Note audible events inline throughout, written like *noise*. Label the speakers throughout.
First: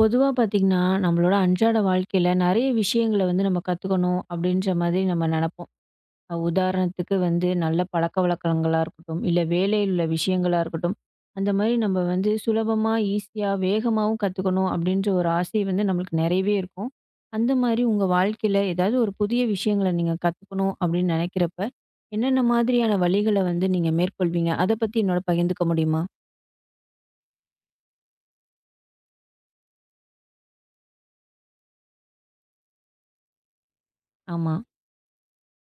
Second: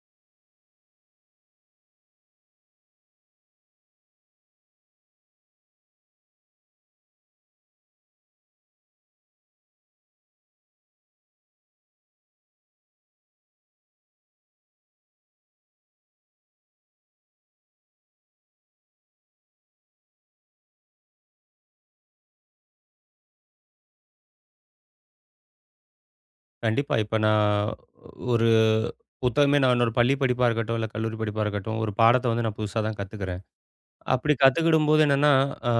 Speaker 1: பொதுவா பார்த்தீங்கன்னா, நம்மளோட அன்றாட வாழ்க்கையில நெறைய விஷயங்கள வந்து நம்ம கத்துக்கணும் அப்டின்ற மாதிரி நம்ம நெனப்போம். உதாரணத்துக்கு வந்து நல்ல பழக்கவழக்கங்களா இருக்கட்டும், இல்ல வேலையில் உள்ள விஷயங்களா இருக்கட்டும். அந்த மாரி நம்ம வந்து சுலபமா, ஈஸியா, வேகமாவும் கத்துக்கணும் அப்டின்ற ஒரு ஆசை வந்து நம்மளுக்கு நெறையவே இருக்கும். அந்த மாரி உங்க வாழ்க்கையில ஏதாவது ஒரு புதிய விஷயங்கள நீங்க கத்துக்கணும் அப்டின்னு நெனைக்கிறப்ப, என்னென்ன மாதிரியான வழிகள வந்து நீங்க மேற்கொள்வீங்க? அத பத்தி என்னோட பகிர்ந்துக்க முடியுமா?
Speaker 2: கண்டிப்பா. இப்ப நான் ஒரு புத்தகமே நான் என்னோட பள்ளி படிப்பா இருக்கட்டும், இல்ல கல்லூரி படிப்பா இருக்கட்டும், ஒரு பாடத்த வந்து நான் புதுசா தான் கத்துக்கிறேன். அப்படி
Speaker 1: ஆமா,
Speaker 2: கத்துக்கிடும்போது என்னன்னா, அ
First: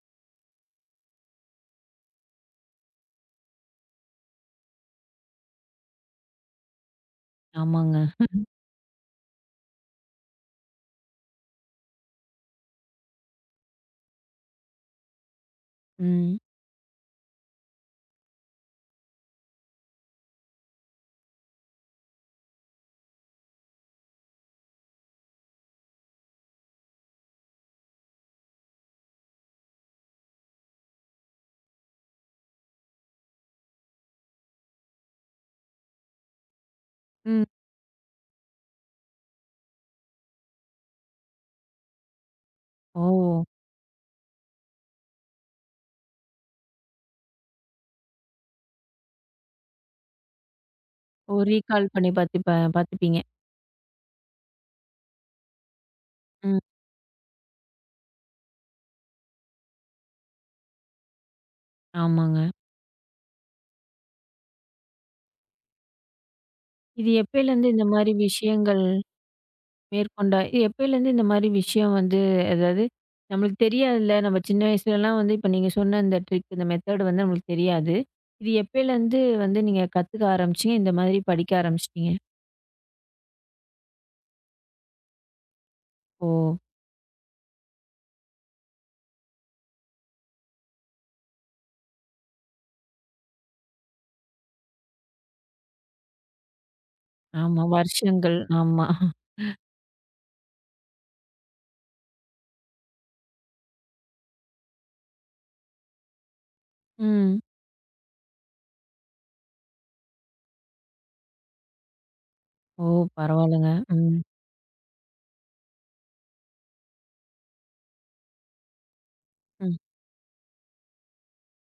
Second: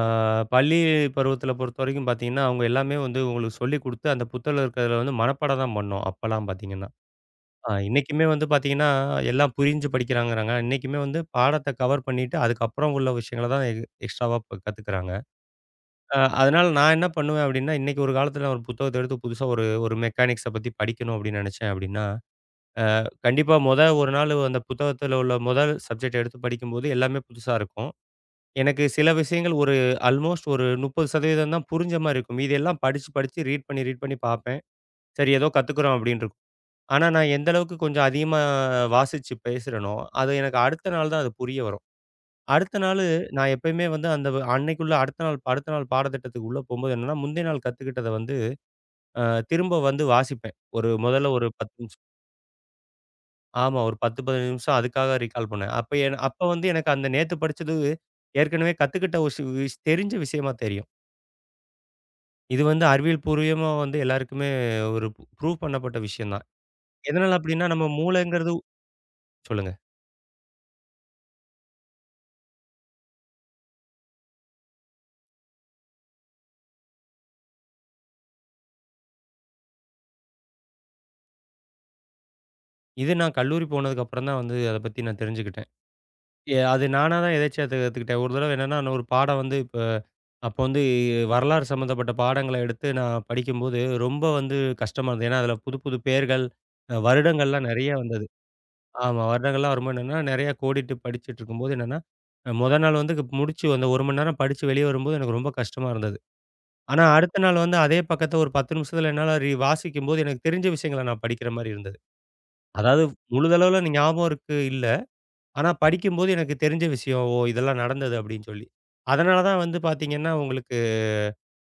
Speaker 2: பள்ளி பருவத்தில பொறுத்தவரைக்கும் பார்த்தீங்கன்னா, அவங்க எல்லாமே வந்து உங்களுக்கு சொல்லிக் குடுத்து, அந்த புத்தகத்தில இருக்கிறத வந்து மனப்பாடம் தான் பண்ணோம், அப்பலாம் பார்த்தீங்கன்னா.
Speaker 1: ஆமாங்க.
Speaker 2: இன்னைக்குமே வந்து பார்த்தீங்கன்னா, எல்லாம் புரிஞ்சு படிக்கிறாங்கிறாங்க. இன்னைக்குமே வந்து பாடத்த கவர் பண்ணிட்டு, அதுக்கப்புறம் உள்ள விஷயங்கள தான் எக்ஸ்ட்ராவா இப்ப கத்துக்கிறாங்க.
Speaker 1: ம்.
Speaker 2: அதனால நான் என்ன பண்ணுவேன் அப்படின்னா, இன்னைக்கு ஒரு காலத்தில ஒரு புத்தகத்த எடுத்து புதுசா ஒரு ஒரு மெக்கானிக்ஸ பத்தி படிக்கணும் அப்படின்னு நெனச்சேன் அப்படின்னா கண்டிப்பா மொத ஒரு நாள் அந்த புத்தகத்துல உள்ள முதல் சப்ஜெக்ட் எடுத்து படிக்கும்போது எல்லாமே புதுசா இருக்கும். எனக்கு சில விஷயங்கள் ஒரு ஆல்மோஸ்ட் ஒரு 30% தான் புரிஞ்ச மாரி இருக்கும். மீதி எல்லாம் படிச்சு, படிச்சு ரீட் பண்ணி, ரீட் பண்ணி பார்ப்பேன். சரி ஏதோ கத்துக்குறோம் அப்படின்னு இருக்கும். ஆனா நான்
Speaker 1: ம்.
Speaker 2: எந்த அளவுக்கு கொஞ்சம் அதிகமா வாசிச்சு பேசுறேனோ, அது எனக்கு அடுத்த நாள் தான் அது புரிய வரும். அடுத்த நாளு
Speaker 1: ஓ!
Speaker 2: நான் எப்பயுமே வந்து அந்த அன்னைக்குள்ள அடுத்த நாள் அடுத்த நாள் பாடத்திட்டத்துக்கு உள்ள போம்போது என்னன்னா, முந்தைய நாள் கத்துக்கிட்டத வந்து அ திரும்ப வந்து வாசிப்பேன். ஒரு முதல்ல
Speaker 1: ஓ!
Speaker 2: ஒரு 10
Speaker 1: ரீகால்
Speaker 2: நிமிஷம்.
Speaker 1: பண்ணி பாத்து பாத்துப்பீங்க.
Speaker 2: ஆமா. ஒரு 10, 15 நிமிஷம் அதுக்காக ரீகால் பண்ணேன். அப்ப அப்ப
Speaker 1: ம்.
Speaker 2: வந்து எனக்கு அந்த நேத்து படிச்சது ஏற்கனவே கத்துக்கிட்ட ஒரு சி விஷ் தெரிஞ்ச விஷயமா தெரியும்.
Speaker 1: ஆமாங்க.
Speaker 2: இது வந்து அறிவியல் பூர்வமா வந்து எல்லாருக்குமே ஒரு ப்ரூவ் பண்ணப்பட்ட விஷயம் தான்.
Speaker 1: இது
Speaker 2: எதனால அப்டின்னா,
Speaker 1: எப்பயிலேருந்து இந்த
Speaker 2: நம்ம
Speaker 1: மாரி
Speaker 2: மூளைங்கிறது
Speaker 1: விஷயங்கள்
Speaker 2: சொல்லுங்க.
Speaker 1: இது எப்பயிலேருந்து இந்த மாரி விஷயம் வந்து அதாவது நம்மளுக்கு தெரியாதுல்ல. நம்ம சின்ன வயசுலலாம் வந்து இப்ப நீங்க சொன்ன இந்த ட்ரிக் இந்த மெத்தேர்டு வந்து நம்மளுக்கு தெரியாது. இது எப்பயிலேருந்து வந்து நீங்க கத்துக்க ஆரம்பிச்சீங்க? இந்த மாதிரி படிக்க ஆரம்பிச்சுட்டீங்க?
Speaker 2: இது நான் கல்லூரி போனதுக்கு அப்புறம் தான் வந்து அத பத்தி நான் தெரிஞ்சுக்கிட்டேன்.
Speaker 1: ஓ!
Speaker 2: அது நானா தான் எதேர்ச்சியா கத்துக்கிட்டேன். ஒரு தடவ என்னன்னா, நான் ஒரு பாடம் வந்து இப்ப அப்ப வந்து வரலாறு சம்மந்தப்பட்ட பாடங்கள எடுத்து நான் படிக்கும்போது ரொம்ப வந்து கஷ்டமா இருந்தது. ஏன்னா, அதுல புது புது பெயர்கள்,
Speaker 1: ஆமா.
Speaker 2: வருடங்கள்லாம் நெறைய வந்தது.
Speaker 1: வருஷங்கள். ஆமா.
Speaker 2: ஆமா. வருடங்கள்லாம் வரும்போது என்னன்னா, நெறைய கோடிட்டு படிச்சுட்டு இருக்கும்போது என்னன்னா, மொத நாள் வந்து முடிச்சு அந்த 1 மணி நேரம் படிச்சு வெளிய வரும்போது எனக்கு ரொம்ப கஷ்டமா இருந்தது. ஆனா அடுத்த
Speaker 1: ம்.
Speaker 2: நாள் வந்து அதே பக்கத்த ஒரு 10 நிமிஷத்துல என்னால வாசிக்கும்போது எனக்கு தெரிஞ்ச விஷயங்கள நான் படிக்கிற மாரி இருந்தது.
Speaker 1: ஓ!
Speaker 2: அதாவது
Speaker 1: பரவால்லங்க.
Speaker 2: முழுதளவுல
Speaker 1: ம்.
Speaker 2: ஞாபகம் இருக்கு இல்ல. ஆனா படிக்கும்போது எனக்கு தெரிஞ்ச விஷயம். ஓ! இதெல்லாம் நடந்தது அப்படின்னு சொல்லி. அதனால தான்
Speaker 1: ம்.
Speaker 2: வந்து பார்த்தீங்கன்னா, உங்களுக்கு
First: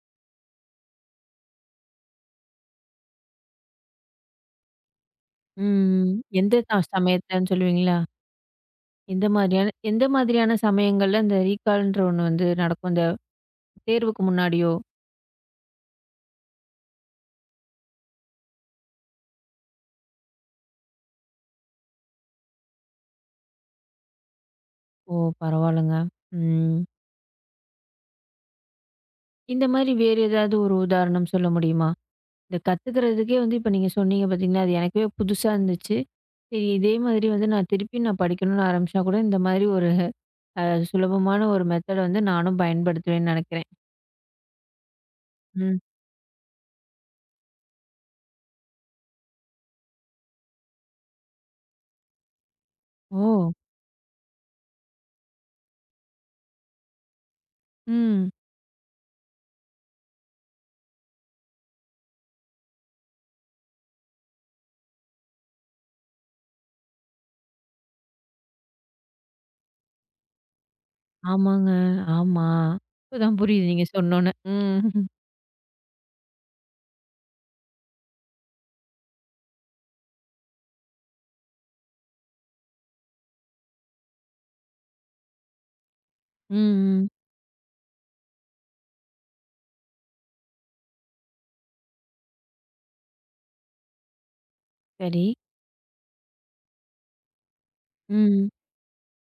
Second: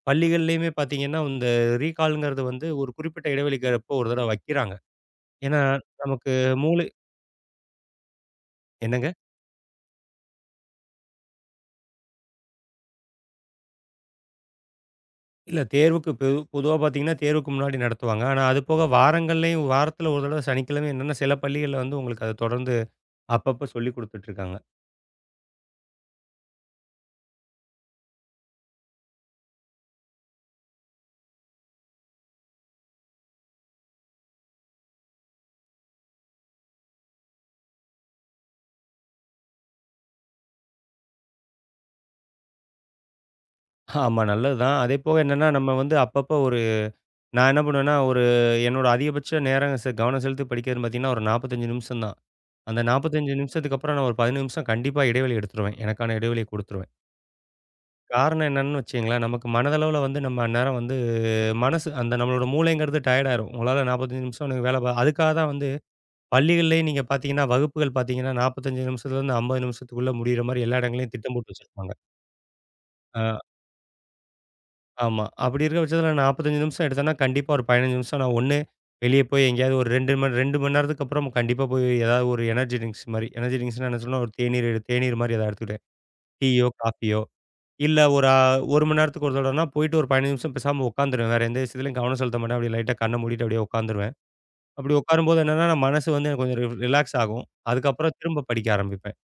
Speaker 2: பள்ளிகள்லயுமே பார்த்தீங்கன்னா, இந்த ரீகால்ங்கிறது வந்து ஒரு குறிப்பிட்ட இடைவெளிக்கு அப்போ ஒரு தடவ வைக்கிறாங்க. ஏன்னா
Speaker 1: ம்.
Speaker 2: நமக்கு
Speaker 1: எந்த
Speaker 2: மூளை
Speaker 1: சமயத்துலன்னு சொல்லுவீங்களா?
Speaker 2: என்னங்க?
Speaker 1: எந்த மாதிரியான சமயங்கள்ல இந்த ரீகால்ன்ற ஒண்ணு வந்து நடக்கும்? இந்த தேர்வுக்கு முன்னாடியோ?
Speaker 2: இல்ல தேர்வுக்கு பொதுவா பார்த்தீங்கன்னா, தேர்வுக்கு முன்னாடி நடத்துவாங்க. ஆனா அது போக வாரங்கள்லயும் வாரத்துல ஒரு தடவ சனிக்கிழமை என்னன்னா, சில பள்ளிகள்ல வந்து உங்களுக்கு அத தொடர்ந்து அப்பப்ப சொல்லிக் குடுத்துட்டு இருக்காங்க.
Speaker 1: ஓ! பரவால்லங்க. ம். இந்த மாரி வேறு ஏதாவது ஒரு உதாரணம் சொல்ல முடியுமா? இந்த கத்துக்கிறதுக்கே வந்து இப்ப நீங்க சொன்னீங்க பார்த்தீங்களா, அது எனக்கே புதுசா இருந்துச்சு. சரி இதே மாதிரி வந்து நான் திருப்பி நான் படிக்கணும்னு ஆரம்பிச்சா கூட இந்த மாதிரி ஒரு அ சுலபமான ஒரு மெத்தட வந்து நானும் பயன்படுத்துவேன்னு நெனைக்கிறேன்.
Speaker 2: ஆமா நல்லது தான். அதே போக என்னன்னா, நம்ம
Speaker 1: ம்.
Speaker 2: வந்து அப்பப்ப ஒரு நான் என்ன பண்ணுவேன்னா, ஒரு என்னோட அதிகபட்ச நேரம் கவனம் செலுத்தி படிக்கிறதுன்னு பார்த்தீங்கன்னா, ஒரு 45 நிமிஷம் தான். அந்த 45
Speaker 1: ஓ!
Speaker 2: நிமிஷத்துக்கு அப்புறம் நான் ஒரு 15 நிமிஷம் கண்டிப்பா இடைவெளி எடுத்துருவேன். எனக்கான இடைவெளிய குடுத்துருவேன்.
Speaker 1: ம்.
Speaker 2: காரணம் என்னன்னு வச்சுக்கங்களேன், நமக்கு மனதளவுல வந்து நம்ம அந்நேரம் வந்து மனசு அந்த நம்மளோட மூளைங்கிறது டயர்ட் ஆயிரும். உங்களால 45 நிமிஷம் எனக்கு வேலை பா அதுக்காக தான் வந்து பள்ளிகள்லயே நீங்க பார்த்தீங்கன்னா, வகுப்புகள் பார்த்தீங்கன்னா, 45 நிமிஷத்துலருந்து 50 நிமிஷத்துக்குள்ள முடியிற மாரி எல்லா இடங்கள்லயும் திட்டம் போட்டு
Speaker 1: ஆமாங்க.
Speaker 2: வச்சிருப்பாங்க.
Speaker 1: ஆமா.
Speaker 2: அ
Speaker 1: இப்பதான் புரியுது நீங்க சொன்னோனே. ம்.
Speaker 2: ஆமா. அப்படி இருக்க பட்சத்தில 45 நிமிஷம் எடுத்தேன்னா, கண்டிப்பா ஒரு 15 நிமிஷம் நான் ஒண்ணு வெளிய போய் எங்கேயாவது ஒரு 2 மணி நேரத்துக்கு அப்புறம் கண்டிப்பா போய் ஏதாவது ஒரு எனர்ஜி ட்ரிங்க்ஸ் மாரி. எனர்ஜி ட்ரிங்க்ஸ்னா என்ன சொல்லணும், ஒரு தேநீர் தேநீர் மாரி ஏதாவது எடுத்துக்கிட்டேன்.
Speaker 1: ம்,
Speaker 2: டீயோ,
Speaker 1: ம்.
Speaker 2: காஃபியோ இல்ல ஒரு 1 மணி நேரத்துக்கு ஒரு தடவனா போயிட்டு ஒரு 15 நிமிஷம் பேசாம உட்காந்துருவேன். வேற எந்த விஷயத்துலயும் கவனம் செலுத்த மாட்டேன். அப்படியே லைட்டா கண்ண மூடிட்டு அப்படியே உட்காந்துருவேன். அப்படி
Speaker 1: சரி.
Speaker 2: உட்காரும்போது என்னன்னா, நான் மனசு வந்து எனக்கு கொஞ்சம் ரிலாக்ஸ் ஆகும். அதுக்கப்புறம் திரும்ப
Speaker 1: ம்.
Speaker 2: படிக்க ஆரம்பிப்பேன்.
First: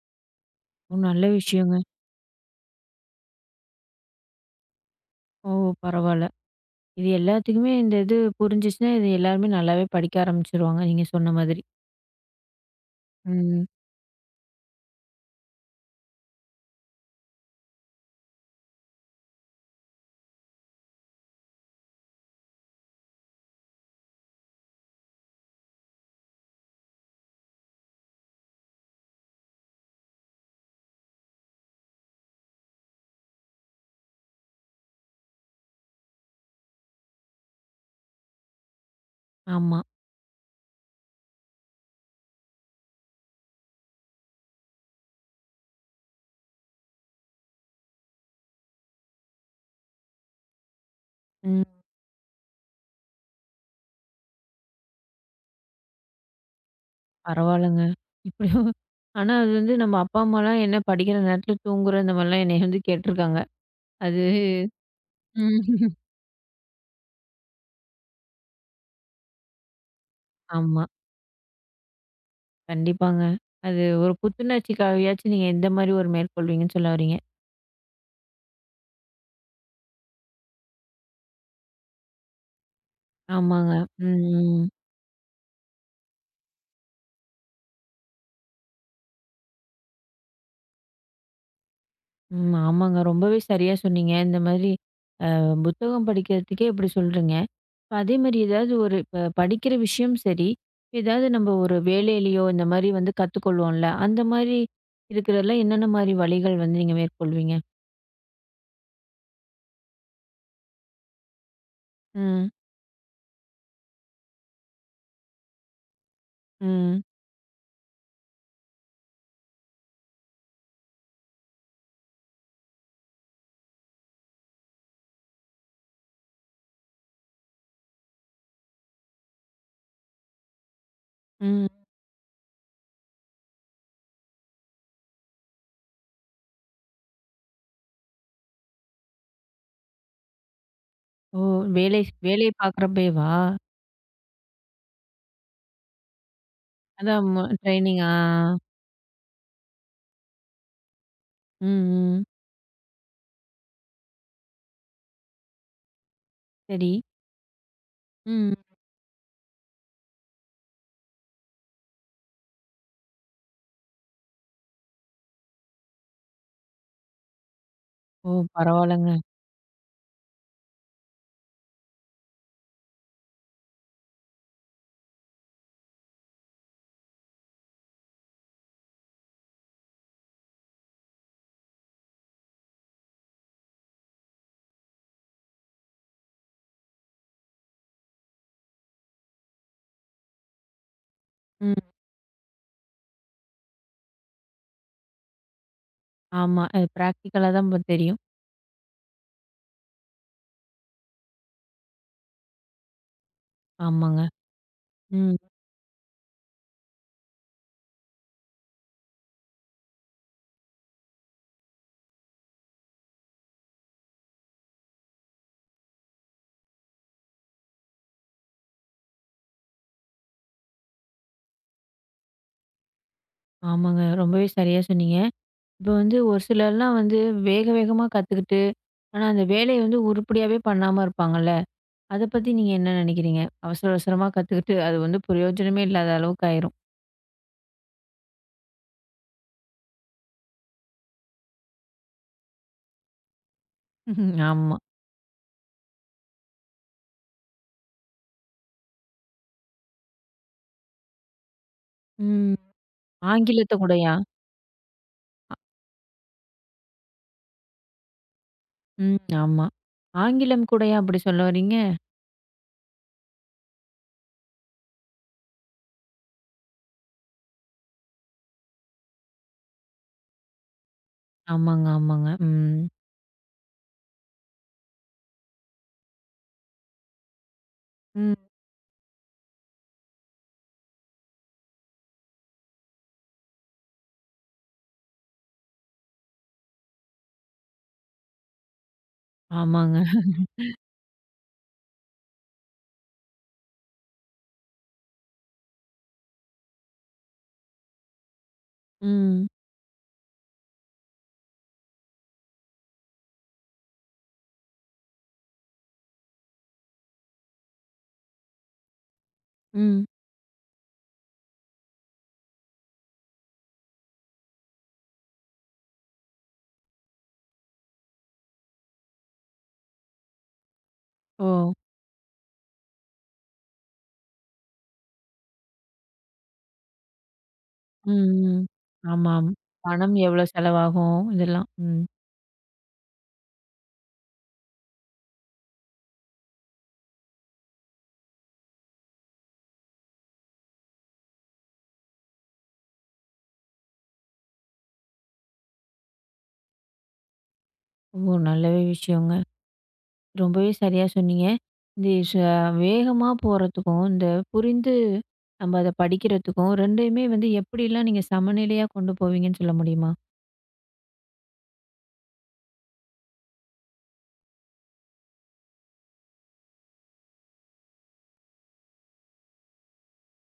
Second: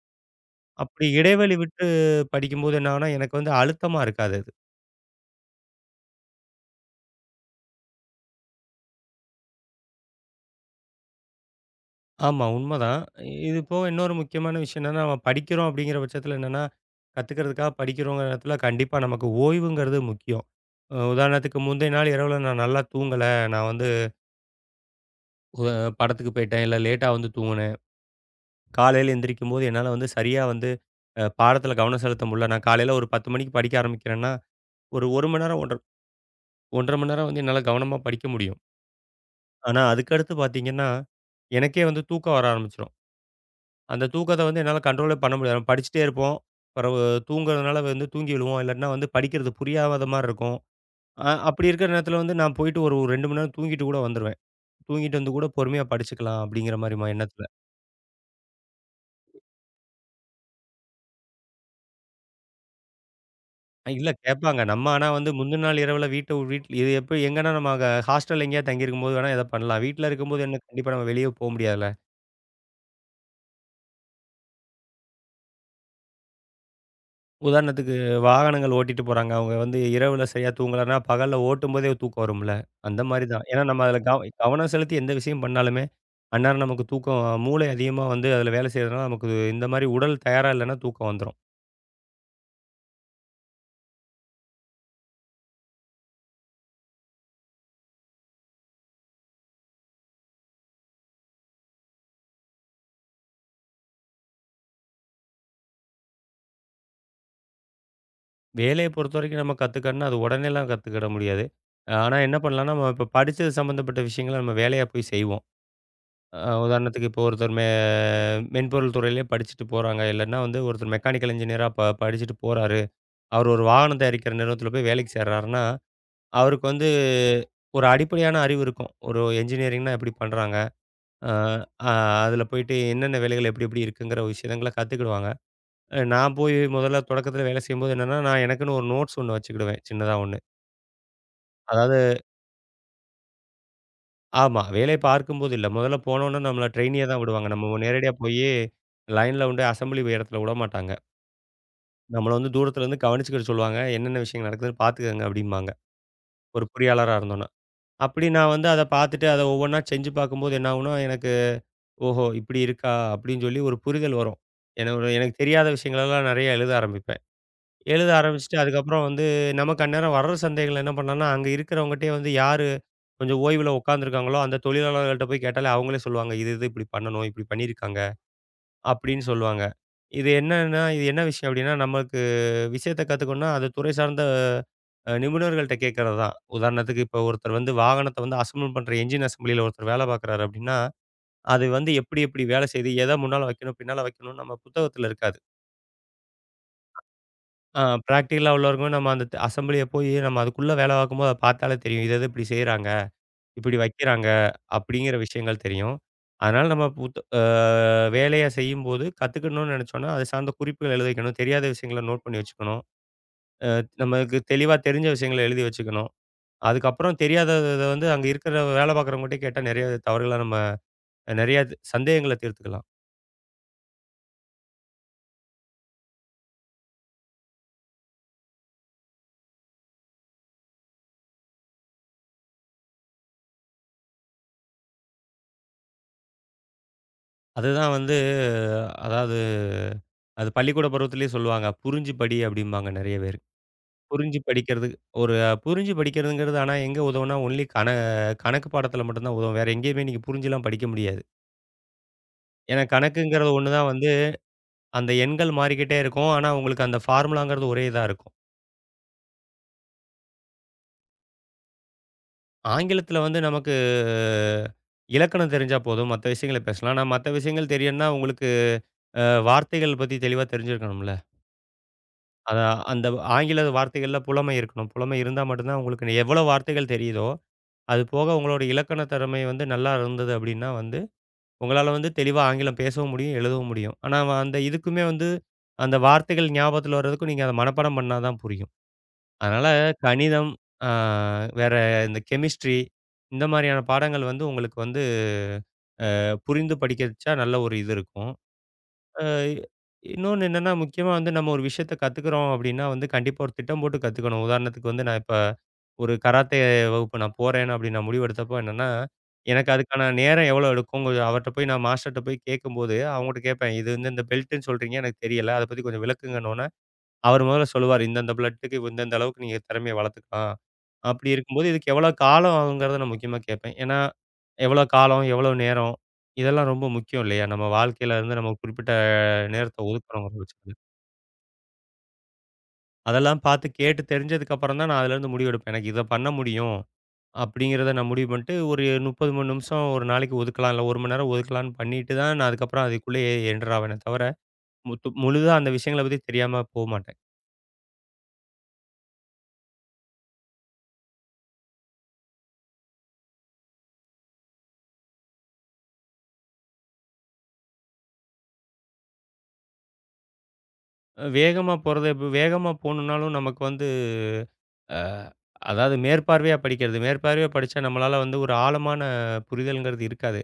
Speaker 1: ஓ!
Speaker 2: அப்படி
Speaker 1: நல்ல
Speaker 2: இடைவெளி
Speaker 1: விஷயங்க.
Speaker 2: விட்டு படிக்கும்போது என்ன ஆகும்னா, எனக்கு வந்து அழுத்தமா இருக்காது அது.
Speaker 1: ஓ! பரவால்ல. இது எல்லாத்துக்குமே இது புரிஞ்சுச்சுன்னா, இது எல்லாருமே நல்லாவே படிக்க ஆரம்பிச்சுருவாங்க, நீங்க சொன்ன மாதிரி.
Speaker 2: ஆமா உண்மதான். இது
Speaker 1: ம்.
Speaker 2: போக இன்னொரு முக்கியமான விஷயம் என்னன்னா, நம்ம படிக்கிறோம் அப்படிங்கிற பட்சத்தில என்னன்னா, கத்துக்கிறதுக்காக படிக்கிறோங்கிற இடத்துல கண்டிப்பா நமக்கு ஓய்வுங்கிறது முக்கியம். உதாரணத்துக்கு முந்தைய நாள் இரவுல நான் நல்லா தூங்கல. நான் வந்து உ படத்துக்கு போயிட்டேன், இல்ல லேட்டா வந்து தூங்குனேன். காலையில எந்திரிக்கும்போது என்னால வந்து சரியா வந்து பாடத்தில கவனம் செலுத்த முடியல. நான் காலையில ஒரு 10 மணிக்கு படிக்க ஆரம்பிக்கிறேன்னா, ஒரு 1 மணி நேரம், 1 1/2 மணி நேரம் வந்து என்னால கவனமா படிக்க முடியும்.
Speaker 1: ஆமா.
Speaker 2: ஆனா, அதுக்கடுத்து பார்த்தீங்கன்னா, எனக்கே வந்து தூக்கம் வர ஆரம்பிச்சுரும். அந்த தூக்கத்த வந்து என்னால கண்ட்ரோலே பண்ண முடியாது. நம்ம படிச்சுட்டே இருப்போம். பிறவு தூங்குறதுனால வந்து தூங்கி விழுவோம். இல்லாட்டினா வந்து படிக்கிறது புரியாத மாரி இருக்கும். அப்படி
Speaker 1: ம்.
Speaker 2: இருக்கிற நேரத்தில வந்து நான் போயிட்டு ஒரு 2 மணி நேரம் தூங்கிட்டு கூட வந்துருவேன். தூங்கிட்டு வந்து கூட பொறுமையா படிச்சுக்கலாம் அப்படிங்கிற மாரி எண்ணத்தில.
Speaker 1: பரவால்லங்க. இப்படியும் ஆனா அது வந்து நம்ம அப்பா, அம்மாலாம் என்ன படிக்கிற நேரத்துல தூங்குற இந்த மாரிலாம் என்னைய வந்து கேட்டுருக்காங்க.
Speaker 2: இல்ல
Speaker 1: அது
Speaker 2: கேட்பாங்க. நம்ம ஆனா வந்து முந்தின நாள்
Speaker 1: ம்.
Speaker 2: இரவுல வீட்ல இது எப்ப எங்கன்னா நம்ம அங்க ஹாஸ்டல்ல எங்கேயாவது தங்கியிருக்கும்போது வேணா எத பண்ணலாம். வீட்ல இருக்கும்போது என்ன
Speaker 1: ஆமா.
Speaker 2: கண்டிப்பா நம்ம வெளிய போ முடியாதுல்ல.
Speaker 1: கண்டிப்பாங்க. அது ஒரு புத்துணர்ச்சிக்காகயாச்சும் நீங்க எந்த மாரி ஒரு மேற்கொள்வீங்கன்னு சொல்ல வர்றீங்க.
Speaker 2: உதாரணத்துக்கு வாகனங்கள் ஓட்டிட்டு போறாங்க. அவங்க வந்து இரவுல சரியா தூங்கலன்னா, பகல்ல ஓட்டும்போதே தூக்கம் வரும்ல. அந்த மாரி தான். ஏன்னா
Speaker 1: ஆமாங்க.
Speaker 2: நம்ம அதில
Speaker 1: ம், ம்.
Speaker 2: கவனம் செலுத்தி எந்த விஷயம் பண்ணாலுமே, அந்நேரம் நமக்கு தூக்கம் மூளை அதிகமா வந்து அதில வேலை செய்றதுனால, நமக்கு இந்த மாரி உடல் தயாரா இல்லன்னா தூக்கம் வந்துரும்.
Speaker 1: ம். ஆமாங்க. ரொம்பவே சரியா சொன்னீங்க. இந்த மாதிரி அ புத்தகம் படிக்கிறதுக்கே இப்படி சொல்றீங்க. அதே மாரி ஏதாவது ஒரு இப்ப படிக்கிற விஷயம் சரி. ஏதாவது நம்ம ஒரு வேலையிலயோ இந்த மாரி வந்து கத்துக்கொள்வோம்ல, அந்த மாரி இருக்கிறதுல என்னென்ன மாரி வழிகள் வந்து நீங்க மேற்கொள்வீங்க?
Speaker 2: வேலைய பொறுத்தவரைக்கும் நம்ம கத்துக்கணும்னா, அது உடனேலாம் கத்துக்கிட முடியாது. ஆனா என்ன
Speaker 1: ம்,
Speaker 2: பண்ணலாம்னா, நம்ம இப்ப படிச்சது சம்மந்தப்பட்ட விஷயங்கள நம்ம வேலையா போய் செய்வோம். அ
Speaker 1: ம்,
Speaker 2: உதாரணத்துக்கு இப்போ ஒருத்தர் மென்பொருள் துறையிலே படிச்சுட்டு போறாங்க. இல்லன்னா வந்து ஒருத்தர் மெக்கானிக்கல் இன்ஜினியரா படிச்சுட்டு போறாரு. அவர் ஒரு வாகனம் தயாரிக்கிற நிறுவனத்தில போய் வேலைக்கு சேர்றாருன்னா, அவருக்கு வந்து ஒரு அடிப்படையான அறிவு இருக்கும். ஒரு என்ஜினியரிங்னா எப்படி பண்றாங்க? அ
Speaker 1: ம்.
Speaker 2: அ அதில போயிட்டு என்னென்ன வேலைகள் எப்படி எப்படி இருக்குங்கிற விஷயங்கள கத்துக்கிடுவாங்க. நான் போய் முதல்ல தொடக்கத்தில வேலை செய்யும்போது என்னன்னா, நான் எனக்குன்னு ஒரு நோட்ஸ் ஒண்ணு வச்சுக்கிடுவேன். சின்னதா ஒண்ணு.
Speaker 1: ஓ!
Speaker 2: அதாவது
Speaker 1: வேலை வேலை பார்க்குறப்பயேவா?
Speaker 2: ஆமா. வேலை பார்க்கும்போது இல்ல. முதல்ல போனோனே நம்மள ட்ரெய்னியா தான்
Speaker 1: அதான்
Speaker 2: விடுவாங்க. நம்ம
Speaker 1: ட்ரெய்னிங் ஆ.
Speaker 2: நேரடியா போயி லைன்ல கொண்டு அசெம்பிளி இடத்துல விடமாட்டாங்க.
Speaker 1: ம், ம்.
Speaker 2: நம்மள வந்து தூரத்தில இருந்து கவனிச்சுக்கிட சொல்லுவாங்க. என்னென்ன விஷயங்கள் நடக்குதுன்னு பார்த்துக்கங்க அப்படிம்பாங்க. ஒரு
Speaker 1: சரி.
Speaker 2: பொறியாளரா இருந்தோம்னா. அப்படி நான்
Speaker 1: ம்.
Speaker 2: வந்து அத பார்த்துட்டு, அத ஒவ்வொன்னா செஞ்சு பார்க்கும்போது என்ன ஆகும்னா, எனக்கு "ஓஹோ! இப்படி இருக்கா?" அப்படின்னு சொல்லி ஒரு புரிதல் வரும். ஏன்னா, ஒரு எனக்கு தெரியாத விஷயங்களெல்லாம் நெறைய எழுத ஆரம்பிப்பேன். எழுத
Speaker 1: ஓ!
Speaker 2: ஆரம்பிச்சுட்டு அதுக்கப்புறம்
Speaker 1: பரவால்லங்க.
Speaker 2: வந்து நமக்கு அந்நேரம் வர்ற சந்தேகங்கள் என்ன பண்ணலாம்னா, அங்க இருக்கிறவங்கட்டயே வந்து யாரு கொஞ்சம் ஓய்வுல உட்காந்துருக்காங்களோ, அந்த தொழிலாளர்கள்ட்ட போய் கேட்டாலே அவங்களே சொல்லுவாங்க. "இது இது இப்படி பண்ணணும். இப்படி பண்ணியிருக்காங்க." அப்படின்னு சொல்லுவாங்க. இது என்னன்னா, இது என்ன விஷயம் அப்படின்னா, நம்ம விஷயத்த கத்துக்கணும்னா, அது துறை சார்ந்த நிபுணர்கள்ட்ட கேட்கிறது தான். உதாரணத்துக்கு இப்போ ஒருத்தர் வந்து வாகனத்த வந்து அசெம்பிள் பண்ற என்ஜின் அசெம்பிளில ஒருத்தர் வேலை பார்க்குறாரு அப்படின்னா, அது
Speaker 1: ம்.
Speaker 2: வந்து எப்படி எப்படி வேலை செய்யுது, எத முன்னால வைக்கணும், பின்னால வைக்கணும்னு நம்ம புத்தகத்துல இருக்காது.
Speaker 1: ஆமா. அது பிராக்டிகலா தான்
Speaker 2: ஆ
Speaker 1: தெரியும்.
Speaker 2: பிராக்டிகலா உள்ளவங்க நம்ம அந்த அசெம்பிளிய போய் நம்ம அதுக்குள்ள வேலை பார்க்கும்போது அத பார்த்தாலே தெரியும். இத இத இப்படி செய்றாங்க, இப்படி
Speaker 1: ஆமாங்க.
Speaker 2: வைக்கிறாங்க அப்படிங்கிற
Speaker 1: ம்.
Speaker 2: விஷயங்கள் தெரியும். அதனால நம்ம புத் அ வேலைய செய்யும்போது கத்துக்கணும்னு நினைச்சோம்னா, அது சார்ந்த குறிப்புகள் எழுதி வைக்கணும். தெரியாத விஷயங்கள நோட் பண்ணி வச்சுக்கணும். அ நமக்கு தெளிவா தெரிஞ்ச விஷயங்கள எழுதி வச்சுக்கணும். அதுக்கப்புறம் தெரியாதத வந்து அங்க இருக்கிற வேலை பார்க்குறவங்ககிட்டயே கேட்டா நெறைய தவறுகள நம்ம நெறைய சந்தேகங்கள தீர்த்துக்கலாம்.
Speaker 1: ஆமாங்க. ரொம்பவே சரியா சொன்னீங்க. இப்போ வந்து ஒரு சிலர்லாம் வந்து வேக வேகமா கத்துக்கிட்டு, ஆனா அந்த வேலைய வந்து உருப்படியாவே பண்ணாம இருப்பாங்கல்ல. அத பத்தி நீங்க என்ன நினைக்கிறீங்க? அவசர அவசரமா கத்துக்கிட்டு அது வந்து பிரயோஜனமே இல்லாத அளவுக்கு ஆயிரும்.
Speaker 2: அதுதான் வந்து அதாவது அது பள்ளிக்கூட பருவத்திலேயே சொல்லுவாங்க. புரிஞ்சு படி அப்படிம்பாங்க நெறைய பேரு. புரிஞ்சு
Speaker 1: *laughs* ஆமா.
Speaker 2: படிக்கிறது ஒரு புரிஞ்சு படிக்கிறதுங்கிறது ஆனா எங்க உதவும்னா ஒன்லி கணக்கு பாடத்தில மட்டும் தான் உதவும். வேற எங்கேயுமே நீங்க புரிஞ்சுலாம் படிக்க முடியாது.
Speaker 1: ம்.
Speaker 2: ஏன்னா கணக்குங்கிறது ஒண்ணு
Speaker 1: ஆங்கிலத்த
Speaker 2: தான் வந்து
Speaker 1: கூடயா?
Speaker 2: அந்த எண்கள் மாறிக்கிட்டே இருக்கும். ஆனா உங்களுக்கு அந்த ஃபார்முலாங்கிறது ஒரே இதா இருக்கும்.
Speaker 1: ம். ஆமா. ஆங்கிலம் கூடயா அப்படி சொல்ல வர்றீங்க?
Speaker 2: ஆங்கிலத்தில வந்து நமக்கு இலக்கணம் தெரிஞ்சா போதும். மத்த விஷயங்கள பேசலாம். ஆனா மத்த விஷயங்கள் தெரியணும்னா உங்களுக்கு அ வார்த்தைகள் பத்தி தெளிவா தெரிஞ்சிருக்கணும்ல.
Speaker 1: ஆமாங்க, ஆமாங்க. ம்.
Speaker 2: அதான் அந்த ஆங்கில வார்த்தைகள்ல புலமை இருக்கணும். புலமை இருந்தா மட்டும் தான் உங்களுக்கு எவ்வளோ வார்த்தைகள் தெரியுதோ, அது போக
Speaker 1: ம்.
Speaker 2: உங்களோட இலக்கண திறமை வந்து நல்லா இருந்தது அப்டின்னா வந்து, உங்களால வந்து தெளிவா ஆங்கிலம் பேசவும் முடியும், எழுதவும் முடியும். ஆனா அந்த இதுக்குமே வந்து அந்த வார்த்தைகள் ஞாபகத்துல வர்றதுக்கும் நீங்க அத மனப்பாடம் பண்ணா தான் புரியும். அதனால
Speaker 1: ஆமாங்க.
Speaker 2: கணிதம், ஆ வேற இந்த கெமிஸ்ட்ரி இந்த மாரியான பாடங்கள் வந்து உங்களுக்கு வந்து புரிந்து படிக்கச்சா நல்ல ஒரு இது இருக்கும். அ
Speaker 1: ம்.
Speaker 2: இன்னொன்னு என்னன்னா, முக்கியமா வந்து நம்ம ஒரு விஷயத்த கத்துக்கிறோம் அப்டின்னா வந்து கண்டிப்பா ஒரு திட்டம் போட்டு கத்துக்கணும். உதாரணத்துக்கு வந்து நான் இப்ப ஒரு கராத்தே வகுப்பு நான் போறேன் அப்டின்னு நான் முடிவெடுத்தப்போ என்னன்னா, எனக்கு
Speaker 1: ம்.
Speaker 2: அதுக்கான நேரம் எவ்வளோ எடுக்கும் அவர்ட்ட போய் நான் மாஸ்டர்ட்ட போய் கேட்கும்போது, அவங்கட்ட கேட்பேன். இது வந்து இந்த பெல்ட்டுன்னு சொல்றீங்க எனக்கு தெரியல. அத பத்தி கொஞ்சம் விளக்குங்கன்னோன அவர் முதல்ல சொல்லுவாரு. இந்தந்த பிளட்டுக்கு இந்தந்த அளவுக்கு நீங்க திறமைய வளர்த்துக்கலாம். அப்படி இருக்கும்போது
Speaker 1: ஓ!
Speaker 2: இதுக்கு எவ்வளோ காலம் ஆகுங்கிறத நான் முக்கியமா கேட்பேன். ஏன்னா, எவ்வளோ காலம், எவ்வளோ நேரம் இதெல்லாம் ரொம்ப முக்கியம் இல்லையா? நம்ம வாழ்க்கையில
Speaker 1: ம்,
Speaker 2: இருந்து நம்ம
Speaker 1: ம்.
Speaker 2: குறிப்பிட்ட
Speaker 1: ஆமாம்.
Speaker 2: நேரத்த
Speaker 1: பணம்
Speaker 2: ஒதுக்குறோங்கிற
Speaker 1: எவ்வளோ
Speaker 2: பட்சத்துல.
Speaker 1: செலவாகும்? இதெல்லாம். ம்.
Speaker 2: அதெல்லாம் பார்த்து கேட்டு தெரிஞ்சதுக்கு அப்புறம் தான் நான் அதுலேருந்து முடிவெடுப்பேன். எனக்கு இத பண்ண முடியும் அப்படிங்கிறத நான் முடிவு பண்ணிட்டு ஒரு 30 மணி நிமிஷம் ஒரு நாளைக்கு ஒதுக்கலாம். இல்ல 1 மணி நேரம் ஒதுக்கலான்னு பண்ணிட்டு தான் நான் அதுக்கப்புறம் அதுக்குள்ளேயே என்டர் ஆவேனே தவிர, முழுதா அந்த விஷயங்கள பத்தி தெரியாம போமாட்டேன்.
Speaker 1: ஓ! நல்லவே விஷயங்க. ரொம்பவே சரியா சொன்னீங்க. இந்த வேகமா போறதுக்கும், இந்த புரிந்து நம்ம அத படிக்கிறதுக்கும் 2யுமே வந்து எப்படிலாம் நீங்க சமநிலையா கொண்டு போவீங்கன்னு சொல்ல முடியுமா?
Speaker 2: வேகமா போறது வேகமா போணும்னாலும் நமக்கு வந்து அ அதாவது மேற்பார்வையா படிக்கிறது. மேற்பார்வையா படிச்சா நம்மளால வந்து ஒரு ஆழமான புரிதல்ங்கிறது இருக்காது.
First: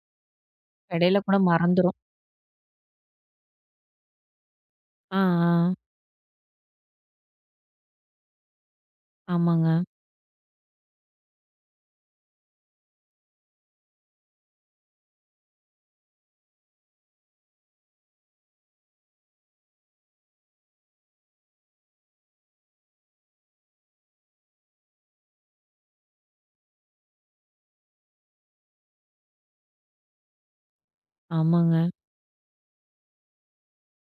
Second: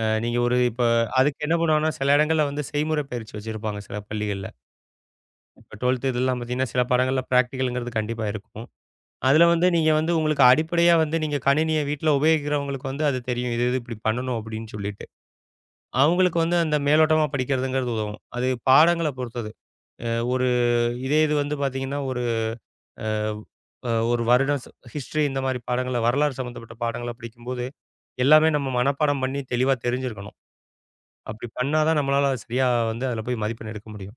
Speaker 2: நீங்க ஒரு இப்ப
Speaker 1: இடையில கூட
Speaker 2: அதுக்கு என்ன பண்ணுவாங்கன்னா,
Speaker 1: மறந்துரும்.
Speaker 2: சில இடங்கள்ல வந்து செய்முறை பயிற்சி வச்சிருப்பாங்க சில பள்ளிகள்ல.
Speaker 1: ஆ, ஆ.
Speaker 2: இப்ப 12த் இதெல்லாம் பார்த்தீங்கன்னா, சில பாடங்கள்ல பிராக்டிகல்ங்கிறது கண்டிப்பா இருக்கும். அதுல வந்து
Speaker 1: ஆமாங்க,
Speaker 2: நீங்க வந்து உங்களுக்கு அடிப்படையா வந்து நீங்க கணினிய வீட்ல உபயோகிக்கிறவங்களுக்கு வந்து அது தெரியும். இது இது இப்படி பண்ணணும் அப்படின்னு சொல்லிட்டு. அவங்களுக்கு வந்து அந்த மேலோட்டமா படிக்கிறதுங்கிறது உதவும். அது பாடங்கள பொறுத்தது. ஒரு இதே இது வந்து பார்த்தீங்கன்னா, ஒரு அ அ ஒரு வருடம் ஹிஸ்ட்ரி இந்த மாரி பாடங்கள வரலாறு சம்மந்தப்பட்ட பாடங்கள படிக்கும்போது, எல்லாமே நம்ம மனப்பாடம் பண்ணி தெளிவா தெரிஞ்சிருக்கணும். அப்படி பண்ணா
Speaker 1: ஆமாங்க.
Speaker 2: தான் நம்மளால சரியா வந்து அதில போய் மதிப்பெண் எடுக்க முடியும்.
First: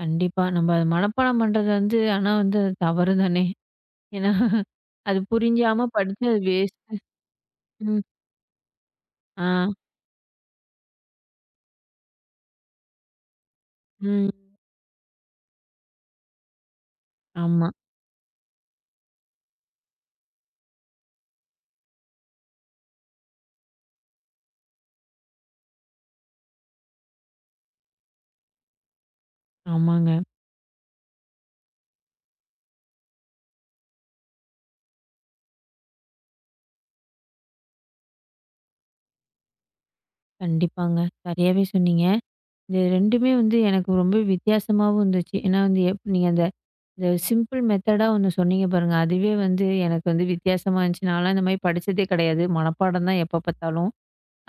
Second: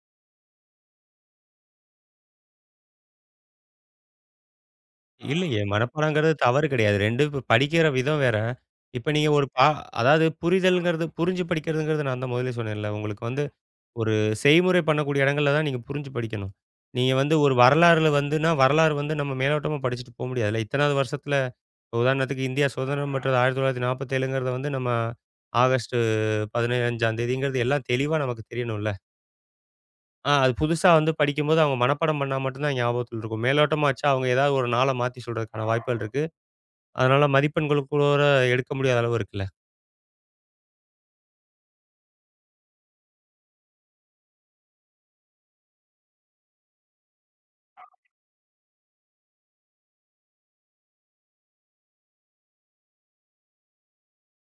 Speaker 1: கண்டிப்பா. நம்ம அத மனப்பாடம் பண்றது வந்து ஆனா வந்து அது தவறு தானே. ஏன்னா, அது
Speaker 2: ஆ. இல்லையே!
Speaker 1: புரிஞ்சாம படிச்சு
Speaker 2: மனப்பாடங்கிறது
Speaker 1: அது
Speaker 2: தவறு கிடையாது.
Speaker 1: வேஸ்ட்டு.
Speaker 2: 2 இப்ப படிக்கிற
Speaker 1: ம்.
Speaker 2: விதம் வேற. இப்ப நீங்க ஒரு
Speaker 1: ஆ.
Speaker 2: அதாவது புரிதல்ங்கிறது புரிஞ்சு படிக்கிறதுங்கிறது நான் தான் முதலே சொன்னேன்ல. உங்களுக்கு வந்து ஒரு
Speaker 1: ம்.
Speaker 2: செய்முறை பண்ணக்கூடிய இடங்கள்ல தான் நீங்க புரிஞ்சு படிக்கணும். நீங்க வந்து ஒரு
Speaker 1: ஆமா.
Speaker 2: வரலாறுல வந்துன்னா, வரலாறு வந்து நம்ம மேலோட்டமா படிச்சுட்டு போ முடியாதுல்ல. இத்தனாவது வருஷத்துல இப்ப உதாரணத்துக்கு இந்தியா சுதந்திரம் பெற்றது 1947ங்கிறத வந்து நம்ம ஆகஸ்ட்டு 15ஆம் தேதிங்கிறது எல்லாம் தெளிவா நமக்கு தெரியணும்ல.
Speaker 1: ஆமாங்க.
Speaker 2: அது புதுசா வந்து படிக்கும்போது அவங்க மனப்பாடம் பண்ணா மட்டும் தான் ஞாபகத்துல இருக்கும். மேலோட்டமா வச்சா அவங்க ஏதாவது ஒரு நாள மாத்தி சொல்றதுக்கான வாய்ப்புகள் இருக்கு. அதனால மதிப்பெண்கள் கூட எடுக்க முடியாத அளவு இருக்குல்ல.
Speaker 1: கண்டிப்பாங்க. சரியாவே சொன்னீங்க. இது 2மே வந்து எனக்கு ரொம்ப வித்தியாசமாவும் இருந்துச்சு. ஏன்னா வந்து நீங்க அந்த இந்த சிம்பிள் மெத்தடா ஒண்ணு சொன்னீங்க பாருங்க. அதுவே வந்து எனக்கு வந்து வித்தியாசமா இருந்துச்சு. நான்லாம் இந்த மாரி படிச்சதே கிடையாது. மனப்பாடம் தான் எப்ப பார்த்தாலும்.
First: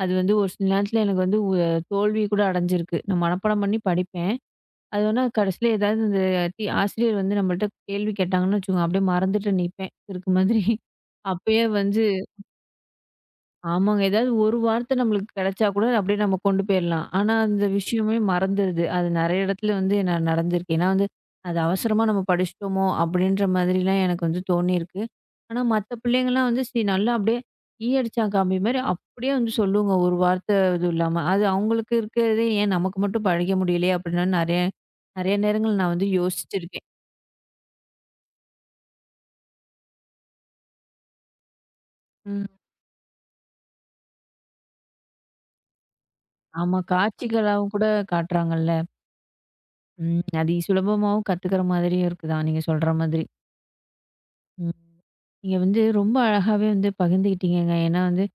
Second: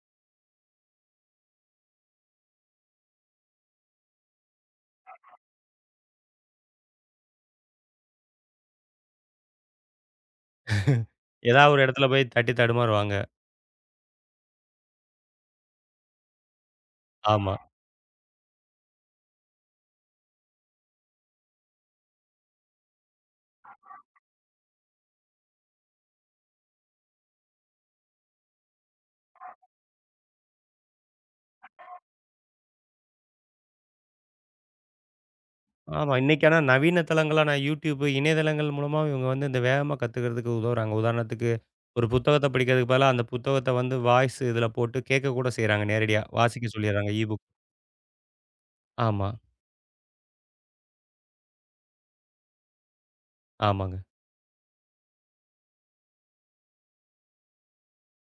Speaker 1: அது வந்து ஒரு சில நேரத்துல எனக்கு வந்து தோல்வி கூட அடைஞ்சிருக்கு. நான் மனப்பாடம் பண்ணி படிப்பேன். அது வேணா கடைசியில ஏதாவது இந்த ஆசிரியர் வந்து நம்மள்ட்ட கேள்வி கேட்டாங்கன்னு வச்சுக்கோங்க, அப்படியே மறந்துட்டு நிப்பேன், கிறுக்கு மாதிரி. அப்பயே
Speaker 2: ஏதாவது ஒரு
Speaker 1: வந்து
Speaker 2: இடத்துல போய் தட்டி தடுமாறுவாங்க.
Speaker 1: ஆமாங்க. ஏதாவது ஒரு வார்த்தை நம்மளுக்கு கிடைச்சா கூட அப்படியே நம்ம கொண்டு போயிரலாம். ஆனா,
Speaker 2: ஆமா.
Speaker 1: அந்த விஷயமே மறந்துருது. அது நிறைய இடத்துல வந்து நான் நடந்திருக்கு. ஏன்னா வந்து, அது அவசரமா நம்ம படிச்சுட்டோமோ! அப்படின்ற மாதிரிலாம் எனக்கு வந்து தோணியிருக்கு. ஆனா, மத்த பிள்ளைங்கலாம் வந்து நல்லா அப்படியே ஈ அடிச்சா காபி மாரி அப்படியே வந்து சொல்லுங்க. ஒரு வார்த்தை இது இல்லாம. அது அவங்களுக்கு இருக்கிறதே ஏன் நமக்கு மட்டும் படிக்க முடியலையே! அப்படின்னு நிறைய நிறைய நேரங்கள் நான் வந்து
Speaker 2: ஆமா. இன்னைக்கு ஆனா
Speaker 1: யோசிச்சிருக்கேன்.
Speaker 2: நவீன தளங்களா நான் YouTube, இணையதளங்கள் மூலமா இவங்க வந்து இந்த வேகமா கத்துக்கிறதுக்கு உதவுறாங்க. உதாரணத்துக்கு, ஒரு
Speaker 1: ம்.
Speaker 2: புத்தகத்த படிக்கிறதுக்கு பதிலா, அந்த புத்தகத்த வந்து வாய்ஸ் இதில போட்டு கேட்க கூட செய்றாங்க நேரடியா. வாசிக்க
Speaker 1: ஆமா.
Speaker 2: சொல்லிர்றாங்க. இ புக்.
Speaker 1: காட்சிகளாவும் கூட காட்டுறாங்கல்ல.
Speaker 2: ஆமா,
Speaker 1: ம். அது சுலபமாவும் கத்துக்கிற மாதிரியும் இருக்குதான், நீங்க சொல்ற மாதிரி.
Speaker 2: ஆமாங்க.
Speaker 1: ம். நீங்க வந்து ரொம்ப அழகாவே வந்து பகிர்ந்துக்கிட்டீங்கங்க. ஏன்னா வந்து,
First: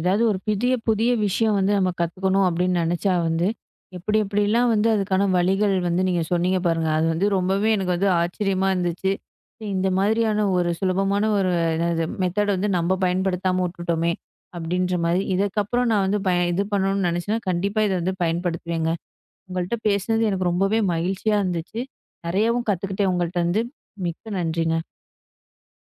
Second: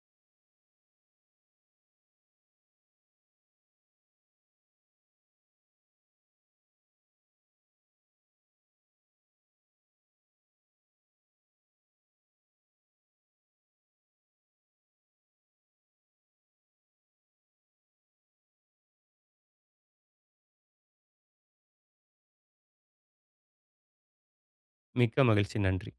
Speaker 1: ஏதாவது ஒரு புதிய புதிய விஷயம் வந்து நம்ம கத்துக்கணும் அப்படின்னு நெனச்சா வந்து, எப்படி எப்படிலாம் வந்து அதுக்கான வழிகள் வந்து நீங்க சொன்னீங்க பாருங்க. அது வந்து ரொம்பவே எனக்கு வந்து ஆச்சரியமா இருந்துச்சு. சரி இந்த மாதிரியான ஒரு சுலபமான ஒரு என்னது மெத்தட் வந்து நம்ம பயன்படுத்தாம உட்டுட்டோமே! அப்படின்ற மாதிரி. இதுக்கப்புறம் நான் வந்து இது பண்ணணும்னு நெனச்சேன்னா, கண்டிப்பா இத வந்து பயன்படுத்துவேங்க. உங்கள்ட்ட பேசினது எனக்கு ரொம்பவே மகிழ்ச்சியா இருந்துச்சு. நெறையாவும் கத்துக்கிட்டேன் உங்கள்ட்ட இருந்து. மிக்க நன்றி.
Speaker 2: மிக்க மகிழ்ச்சி. நன்றி.